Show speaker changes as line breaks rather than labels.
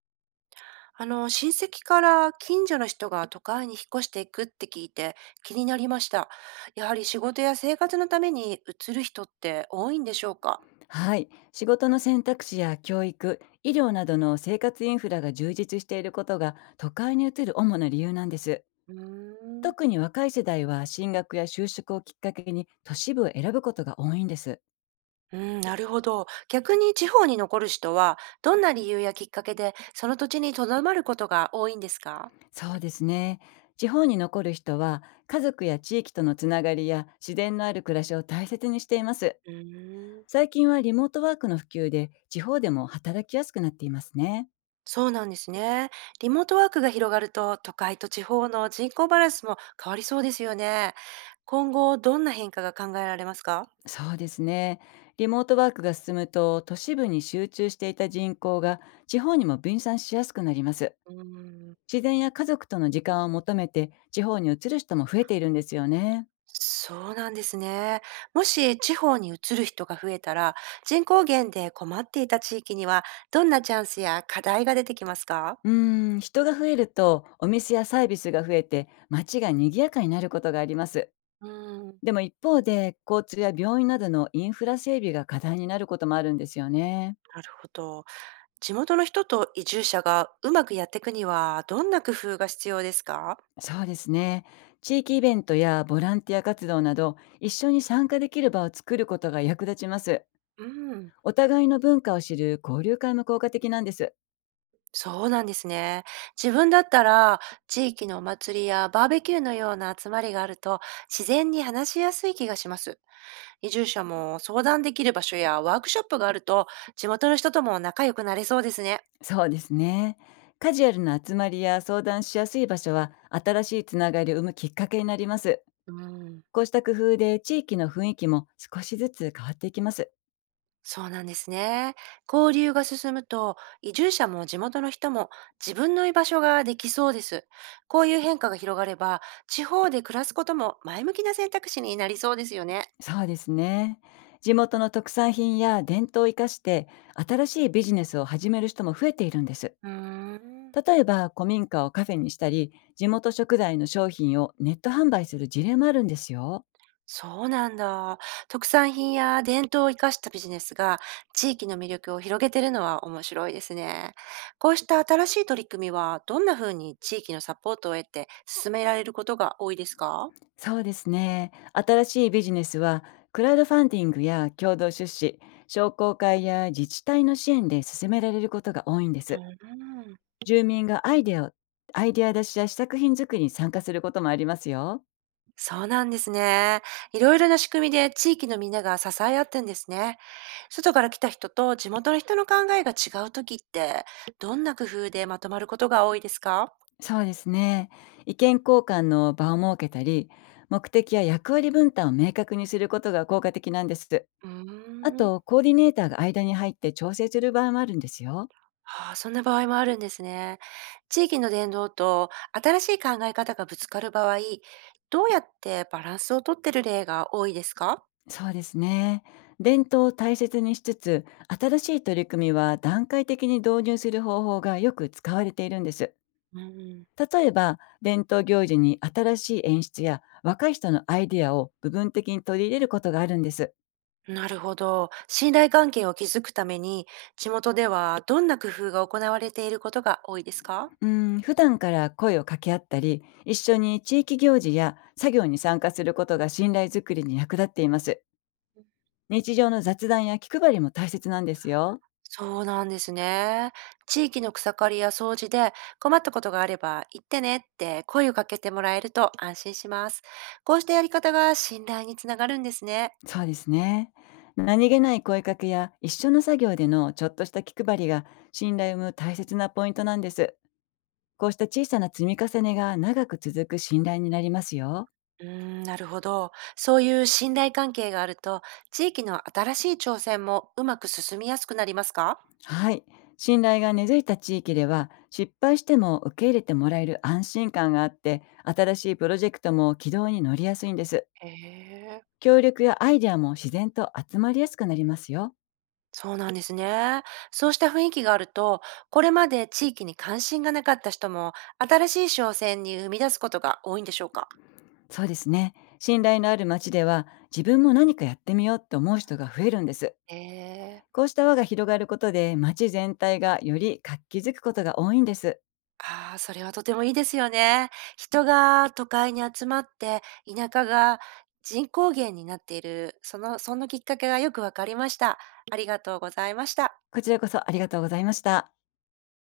親戚から近所の人が都会に引っ越していくって聞いて気になりました。やはり仕事や生活のために移る人って多いんでしょうか？
はい、仕事の選択肢や教育、医療などの生活インフラが充実していることが都会に移る主な理由なんです。
うーん。
特に若い世代は進学や就職をきっかけに都市部を選ぶことが多いんです。
うん、なるほど。逆に地方に残る人はどんな理由やきっかけでその土地に留まることが多いんですか？
そうですね。地方に残る人は家族や地域とのつながりや自然のある暮らしを大切にしています。
うーん。
最近はリモートワークの普及で地方でも働きやすくなっていますね。
そうなんですね。リモートワークが広がると都会と地方の人口バランスも変わりそうですよね。今後どんな変化が考えられますか？
そうですね。リモートワークが進むと、都市部に集中していた人口が地方にも分散しやすくなります。
うーん。
自然や家族との時間を求めて、地方に移る人も増えているんですよね。
そうなんですね。もし地方に移る人が増えたら、人口減で困っていた地域には、どんなチャンスや課題が出てきますか？
人が増えると、お店やサービスが増えて、街が賑やかになることがあります。
うん。
でも一方で、交通や病院などのインフラ整備が課題になることもあるんですよね。
なるほど。地元の人と移住者がうまくやっていくには、どんな工夫が必要ですか？
そうですね。地域イベントやボランティア活動など、一緒に参加できる場を作ることが役立ちます。
うん。
お互いの文化を知る交流会も効果的なんです。
そうなんですね。自分だったら、地域のお祭りやバーベキューのような集まりがあると、自然に話しやすい気がします。移住者も相談できる場所やワークショップがあると、地元の人とも仲良くなれそうですね。
そうですね。カジュアルな集まりや相談しやすい場所は新しいつながりを生むきっかけになります。
うん、
こうした工夫で地域の雰囲気も少しずつ変わっていきます。
そうなんですね。交流が進むと、移住者も地元の人も自分の居場所ができそうです。こういう変化が広がれば、地方で暮らすことも前向きな選択肢になりそうですよね。
そうですね。地元の特産品や伝統を生かして、新しいビジネスを始める人も増えているんです。
うーん。
例えば、古民家をカフェにしたり、地元食材の商品をネット販売する事例もあるんですよ。
そうなんだ。特産品や伝統を生かしたビジネスが地域の魅力を広げてるのは面白いですね。こうした新しい取り組みはどんな風に地域のサポートを得て進められることが多いですか？
そうですね。新しいビジネスは、クラウドファンディングや共同出資、商工会や自治体の支援で進められることが多いんで
う
す。
ん、
住民がアイデア出しや試作品作りに参加することもありますよ。
そうなんですね。いろいろな仕組みで地域のみんなが支え合ってんですね。外から来た人と地元の人の考えが違う時ってどんな工夫でまとまることが多いですか？
そうですね。意見交換の場を設けたり、目的や役割分担を明確にすることが効果的なんです。
うー
あ
ん。
と、コーディネーターが間に入って調整する場合もあるんですよ。
ああ、そんな場合もあるんですね。地域の伝統と新しい考え方がぶつかる場合、どうやってバランスをとってる例が多いですか？
そうですね。伝統を大切にしつつ、新しい取り組みは段階的に導入する方法がよく使われているんです。
うん、
例えば、伝統行事に新しい演出や若い人のアイデアを部分的に取り入れることがあるんです。
なるほど。信頼関係を築くために、地元ではどんな工夫が行われていることが多いですか？
うん、普段から声を掛け合ったり、一緒に地域行事や作業に参加することが信頼づくりに役立っています。日常の雑談や気配りも大切なんですよ。
そうなんですね。地域の草刈りや掃除で困ったことがあれば言ってねって声をかけてもらえると安心します。こうしたやり方が信頼につながるんですね。
そうですね。何気ない声かけや一緒の作業でのちょっとした気配りが、信頼を生む大切なポイントなんです。こうした小さな積み重ねが長く続く信頼になりますよ。
うーん、なるほど。そういう信頼関係があると、地域の新しい挑戦もうまく進みやすくなりますか？
はい。信頼が根付いた地域では、失敗しても受け入れてもらえる安心感があって、新しいプロジェクトも軌道に乗りやすいんです。
へえ、
協力やアイデアも自然と集まりやすくなりますよ。
そうなんですね。そうした雰囲気があると、これまで地域に関心がなかった人も、新しい挑戦に生み出すことが多いんでしょうか？
そうですね。信頼のある街では、自分も何かやってみようと思う人が増えるんです。
へえ、
こうした輪が広がることで、街全体がより活気づくことが多いんです。
ああ、それはとてもいいですよね。人が都会に集まって、田舎が人口減になっている、そのきっかけがよくわかりました。ありがとうございました。
こちらこそありがとうございました。